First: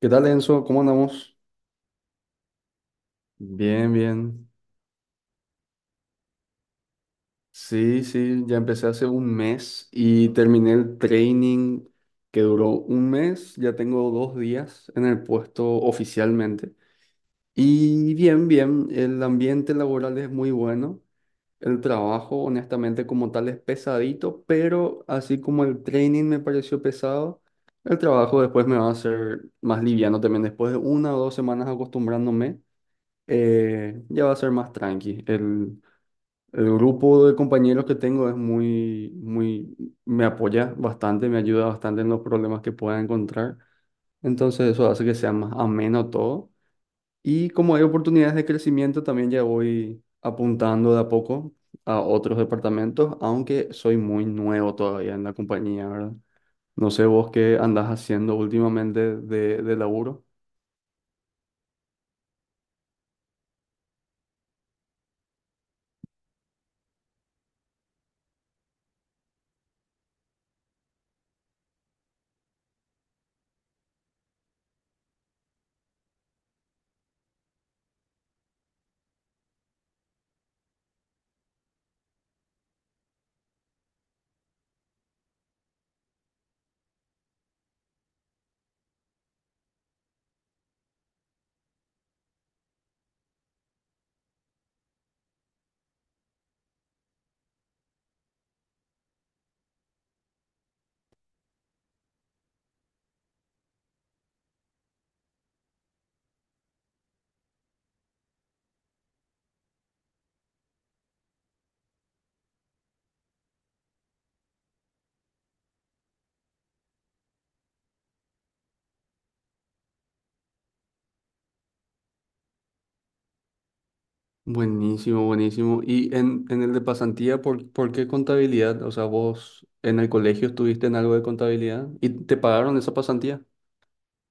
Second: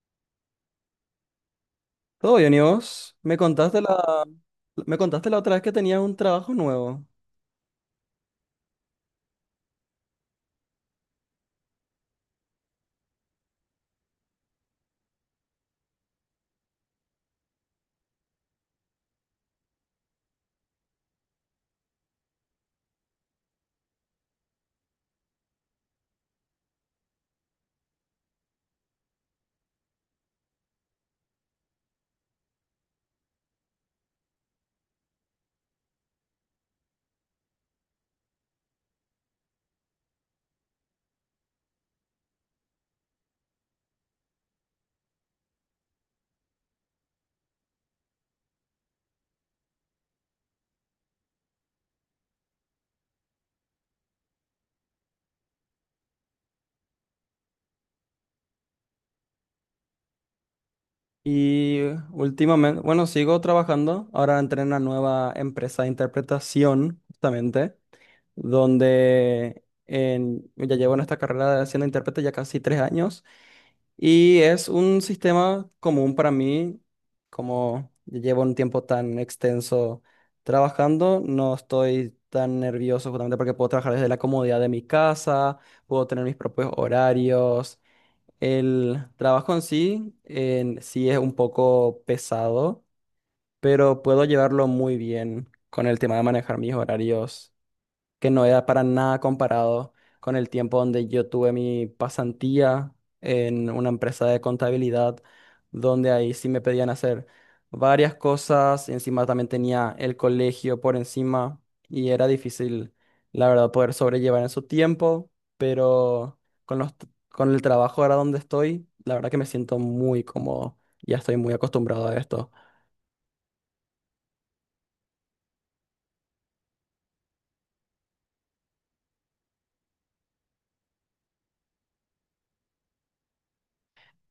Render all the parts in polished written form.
¿Qué tal, Enzo? ¿Cómo andamos? Todo bien, ¿y vos? Bien, bien. Me contaste la otra vez que tenías un trabajo nuevo. Sí, sí, ya empecé hace un mes y terminé el training que duró un mes. Ya tengo 2 días en el puesto oficialmente. Y bien, bien, el ambiente laboral es muy bueno. El trabajo, honestamente, como tal, es pesadito, pero así como el training me pareció pesado, el trabajo después me va a hacer más liviano también. Después de una o dos semanas acostumbrándome. Ya va a ser más tranqui. El grupo de compañeros que tengo es me apoya bastante, me ayuda bastante en los problemas que pueda encontrar. Entonces eso hace que sea más ameno todo. Y como hay oportunidades de crecimiento, también ya voy apuntando de a poco a otros departamentos, aunque soy muy nuevo todavía en la compañía, ¿verdad? No sé vos qué andás haciendo últimamente de laburo. Y últimamente, bueno, sigo trabajando. Ahora entré en una nueva empresa de interpretación, justamente, donde ya llevo en esta carrera de siendo intérprete ya casi 3 años. Y es un sistema común para mí, como llevo un tiempo tan extenso trabajando, no estoy tan nervioso justamente porque puedo trabajar desde la comodidad de mi casa, puedo tener mis propios horarios. El trabajo en sí es un poco pesado, pero puedo llevarlo muy bien con el tema de manejar mis horarios que no era para nada comparado con el tiempo donde yo tuve mi pasantía en una empresa de contabilidad, donde ahí sí me pedían hacer varias cosas, y encima también tenía el colegio por encima y era difícil, la verdad, poder sobrellevar en su tiempo, pero con el trabajo ahora donde estoy, la verdad que me siento muy cómodo, ya estoy muy acostumbrado a esto. Buenísimo, buenísimo. Y en el de pasantía, ¿por qué contabilidad? O sea, vos en el colegio estuviste en algo de contabilidad y te pagaron esa pasantía.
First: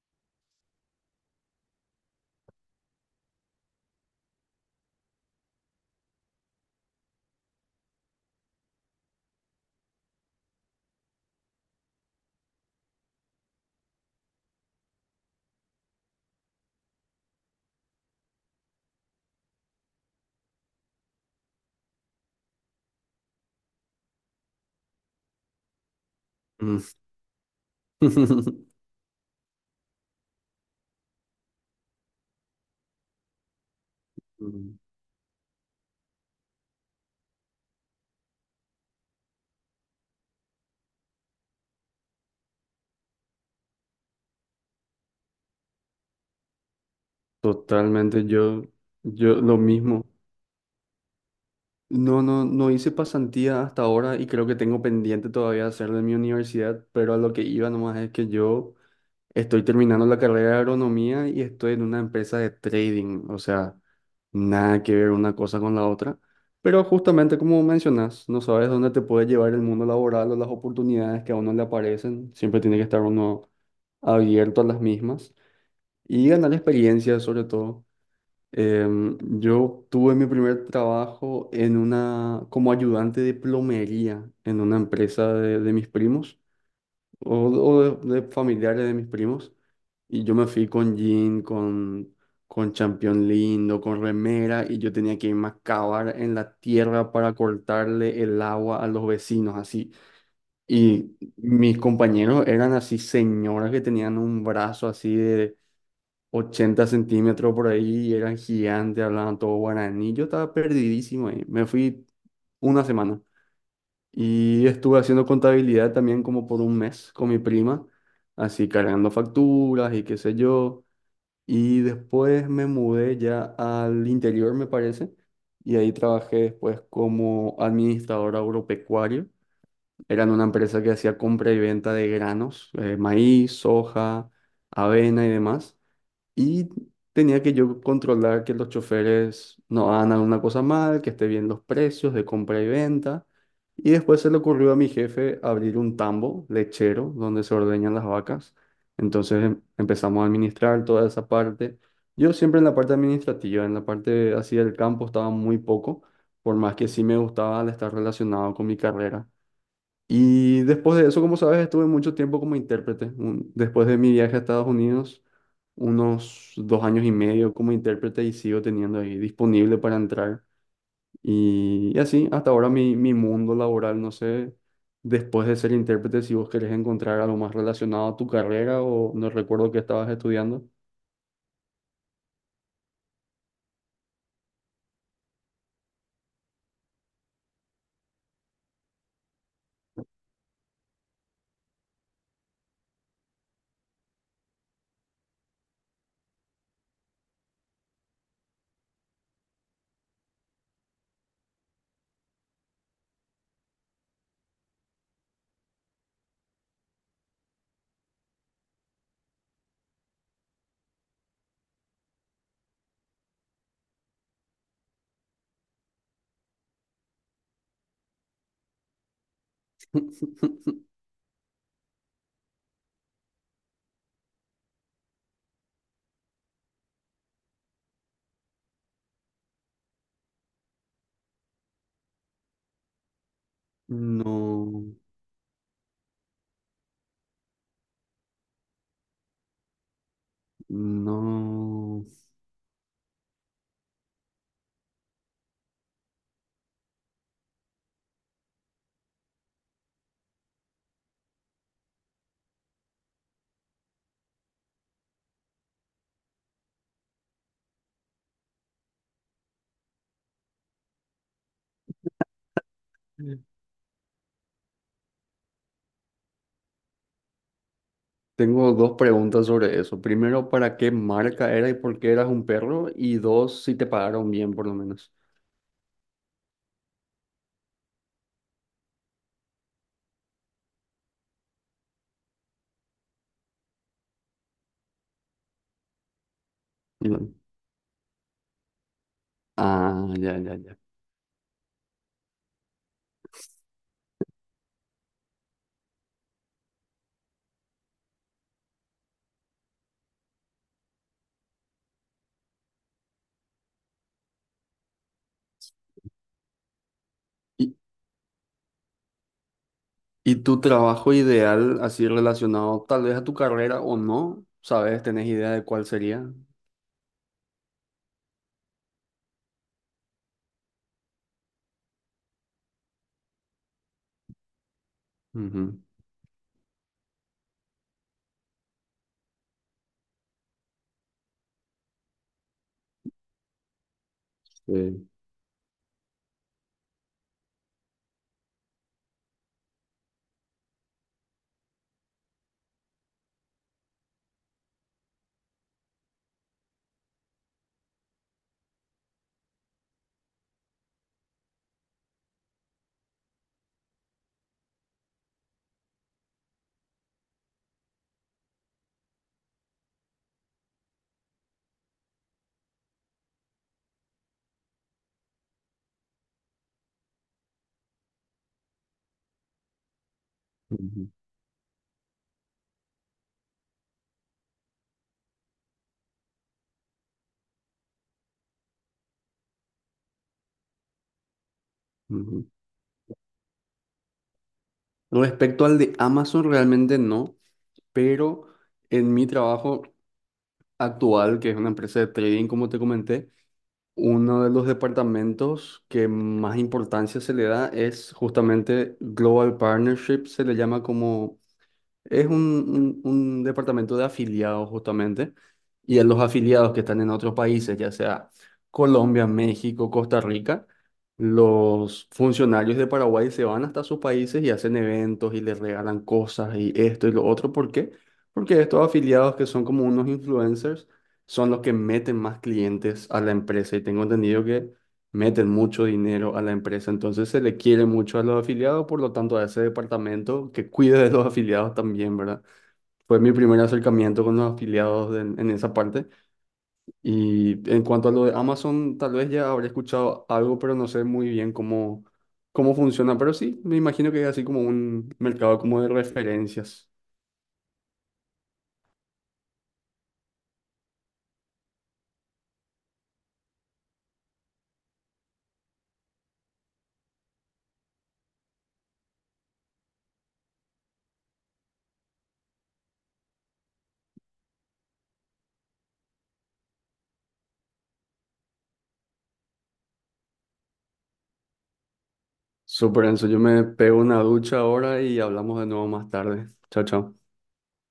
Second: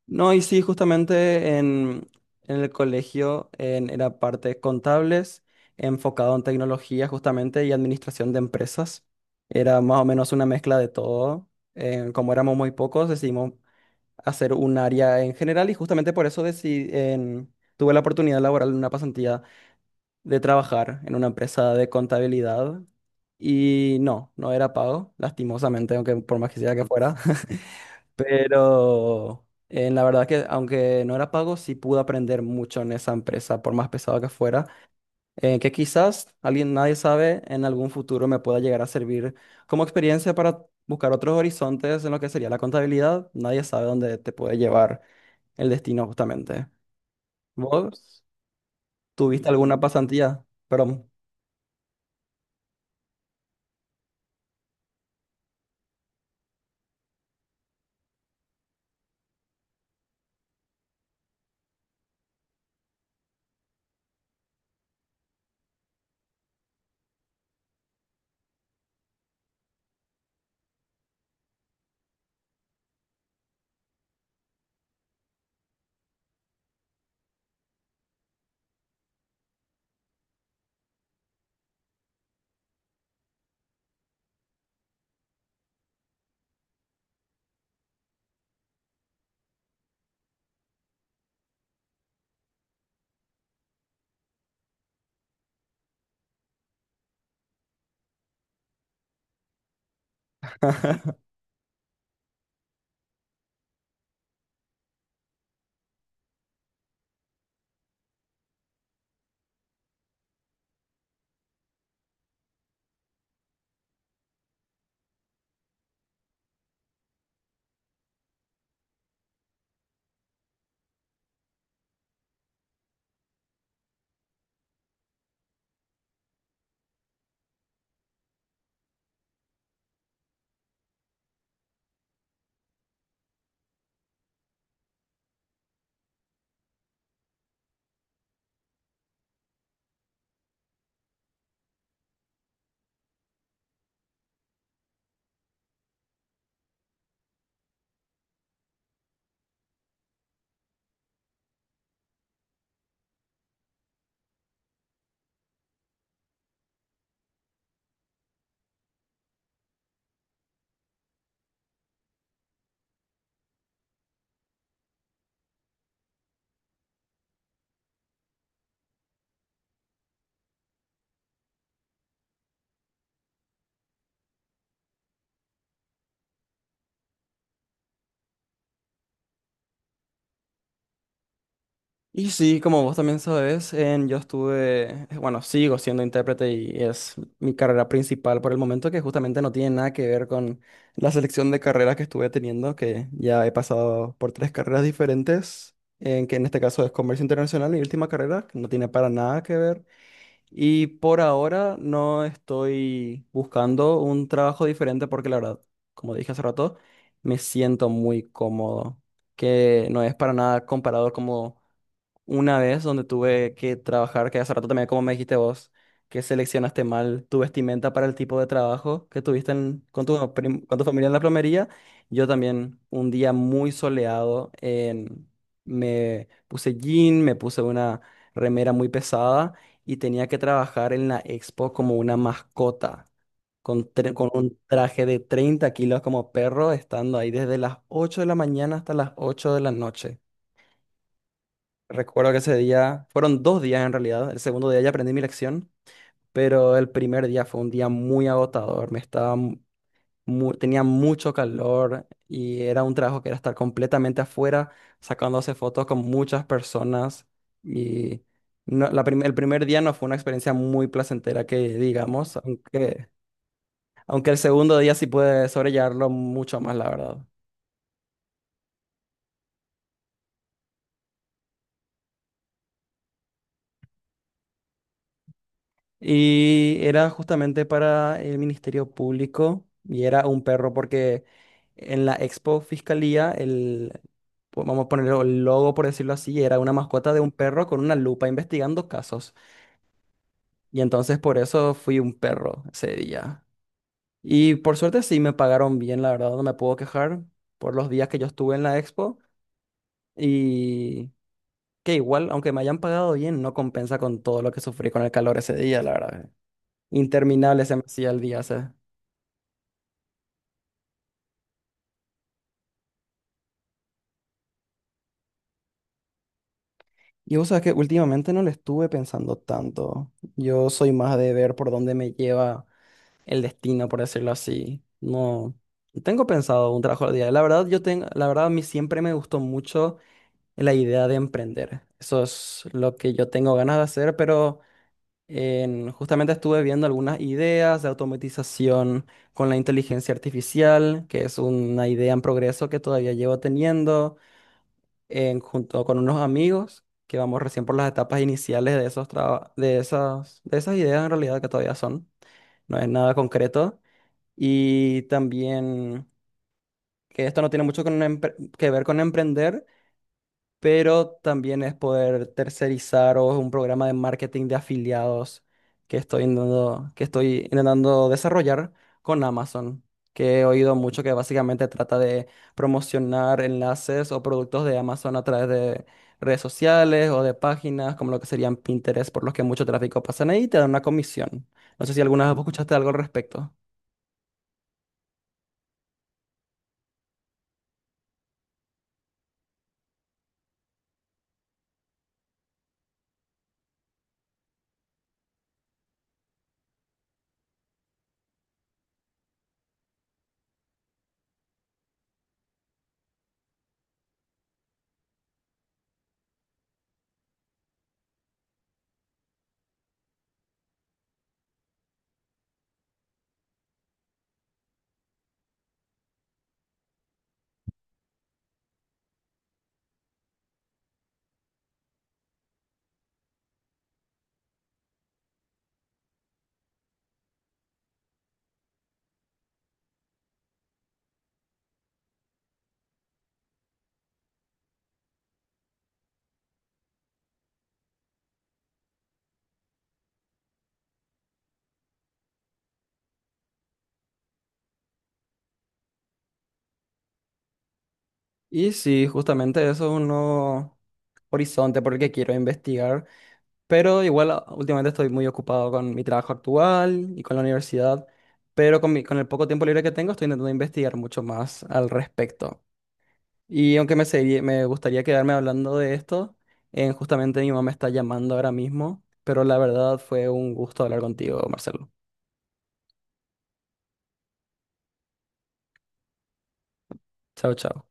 No, y sí, en el colegio era parte contables, enfocado en tecnología justamente y administración de empresas. Era más o menos una mezcla de todo. Como éramos muy pocos, decidimos hacer un área en general y justamente por eso tuve la oportunidad laboral en una pasantía de trabajar en una empresa de contabilidad. Y no, no era pago, lastimosamente, aunque por más quisiera que Mm. fuera. Pero la verdad que aunque no era pago, sí pude aprender mucho en esa empresa, por más pesado que fuera, Mm. Que quizás alguien, nadie sabe, en algún futuro me pueda llegar a servir como experiencia para buscar otros horizontes en lo que sería la contabilidad. Nadie sabe dónde te puede llevar el destino justamente. ¿Vos Totalmente, yo tuviste lo alguna mismo. pasantía? Perdón. No, no, no hice pasantía hasta ahora y creo que tengo pendiente todavía hacer de mi universidad, pero a lo que iba nomás es que yo estoy terminando la carrera de agronomía y estoy en una empresa de trading, o sea, nada que ver una cosa con la otra. Pero justamente como mencionas, no sabes dónde te puede llevar el mundo laboral o las oportunidades que a uno le aparecen. Siempre tiene que estar uno abierto a las mismas y ganar experiencia sobre todo. Yo tuve mi primer trabajo en una, como ayudante de plomería en una empresa de mis primos o, o de familiares de mis primos. Y yo me fui con jean, con champión lindo, con remera, y yo tenía que irme a cavar en la tierra para cortarle el agua a los vecinos, así. Y mis compañeros eran así señoras que tenían un brazo así de 80 centímetros por ahí, y eran gigantes, hablaban todo guaraní. Yo estaba perdidísimo ahí. Me fui una semana. Y estuve haciendo contabilidad también como por un mes con mi prima, así cargando facturas y qué sé yo. Y después me mudé ya al interior, me parece, y ahí trabajé después como administrador agropecuario. Eran una empresa que hacía compra y venta de granos, maíz, soja, avena y demás. Y tenía que yo controlar que los choferes no hagan alguna cosa mal, que esté bien los precios de compra y venta. Y después se le ocurrió a mi jefe abrir un tambo lechero donde se ordeñan las vacas. Entonces empezamos a administrar toda esa parte. Yo siempre en la parte administrativa, en la parte así del campo estaba muy poco, por más que sí me gustaba al estar relacionado con mi carrera. Y después de eso, como sabes, estuve mucho tiempo como intérprete. Después de mi viaje a Estados Unidos, unos 2 años y medio como intérprete y sigo teniendo ahí disponible para entrar. Y así, hasta ahora mi mundo laboral, no sé, después de ser intérprete, si vos querés encontrar algo más relacionado a tu carrera o no recuerdo qué estabas estudiando. Y sí, como vos también sabes, yo estuve, bueno, sigo siendo intérprete y es mi carrera principal por el momento, que justamente no tiene nada que ver con la selección de carreras que estuve teniendo, que ya he pasado por tres carreras diferentes, en que en este caso es comercio internacional, mi última carrera, que no tiene para nada que ver. Y por ahora no estoy buscando un trabajo diferente porque la verdad, como dije hace rato, me siento muy cómodo, que no es para nada comparado como una vez donde tuve que trabajar, que hace rato también, como me dijiste vos, que seleccionaste mal tu vestimenta para el tipo de trabajo que tuviste con tu familia en la plomería. Yo también, un día muy soleado, me puse jean, me puse una remera muy pesada y tenía que trabajar en la expo como una mascota. Con un No, traje de 30 kilos como perro, estando ahí desde las 8 de la mañana hasta las 8 de la noche. no. Recuerdo que ese día, fueron 2 días en realidad, el segundo día ya aprendí mi lección, pero el primer día fue un día muy agotador, me estaba tenía mucho calor y era un trabajo que era estar completamente afuera, sacándose fotos con muchas personas y el primer día no fue una experiencia muy placentera que digamos, aunque el segundo día sí pude sobrellevarlo mucho más, la verdad. Tengo dos preguntas sobre eso. Primero, ¿para qué marca era y por qué eras un perro? Y dos, si te pagaron bien, por lo menos. Y era justamente para el Ministerio Público y era un perro porque en la Expo Fiscalía, vamos a ponerlo el logo por decirlo así, era una Y mascota de un bueno, perro con una lupa investigando casos. ah, ya, ya, ya. Y entonces por eso fui un perro ese día. Y por suerte sí me pagaron bien, la verdad, no me puedo quejar por los días que yo estuve en la Expo y que igual, aunque me hayan pagado bien, no compensa con todo lo que sufrí con el calor ese día, la verdad. Interminable ¿Y, se me hacía el día ese. y tu trabajo ideal, así relacionado tal vez a tu carrera o no? ¿Sabes? ¿Tenés idea de cuál sería? Y vos sabés que últimamente no le estuve pensando tanto. Yo soy más de ver por dónde me lleva el destino, por decirlo así. No, Ujú, no tengo pensado un trabajo al día. La verdad, yo tengo, la verdad, a mí siempre me gustó mucho la idea de emprender. Eso es lo que yo tengo ganas de hacer, pero sí, justamente estuve viendo algunas ideas de automatización con la inteligencia artificial, que es una idea en progreso que todavía llevo teniendo junto con unos amigos que vamos recién por las etapas iniciales de esos de esas ideas en realidad que todavía son, no es nada concreto. Y también que esto no tiene mucho con que ver con emprender, pero también es poder tercerizar o es un programa de marketing de afiliados que estoy intentando desarrollar con Amazon, que he oído mucho ujú, que básicamente trata de promocionar enlaces o productos de Amazon a través de redes sociales o de páginas, como lo que serían Pinterest, por los que mucho tráfico pasan ahí y te dan una comisión. No sé si alguna vez vos ujú. escuchaste algo al respecto. Respecto al de Amazon, realmente no, pero en mi trabajo actual, que es una empresa de trading, como te comenté, uno de los departamentos que más importancia se le da es justamente Global Partnership, se le llama como es un departamento de afiliados justamente, y a los afiliados que están en otros países, ya sea Colombia, México, Costa Rica, los funcionarios de Paraguay se van hasta sus países y hacen eventos y les regalan cosas y esto y lo otro. ¿Por qué? Porque estos afiliados que son como unos influencers son los que meten más clientes a la empresa y tengo entendido que meten mucho dinero a la empresa, entonces se le quiere mucho a los afiliados, por lo tanto a ese departamento que cuide de los afiliados también, ¿verdad? Fue mi primer acercamiento con los afiliados en esa parte. Y en cuanto a lo de Amazon, tal vez ya habré escuchado algo, pero no sé muy bien cómo, cómo funciona. Pero sí, me imagino que es así como un mercado como de referencias. Y sí, justamente eso es uno horizonte por el que quiero investigar. Pero igual últimamente estoy muy ocupado con mi trabajo actual y con la universidad, pero con con el poco tiempo libre que tengo estoy intentando investigar mucho más al respecto. Y aunque me gustaría quedarme hablando de esto, justamente mi mamá me está llamando ahora mismo, pero la verdad fue un gusto hablar contigo, Marcelo. Súper, Enzo, yo me pego una ducha ahora y hablamos de nuevo más tarde. Chao, chao. Chao, chao.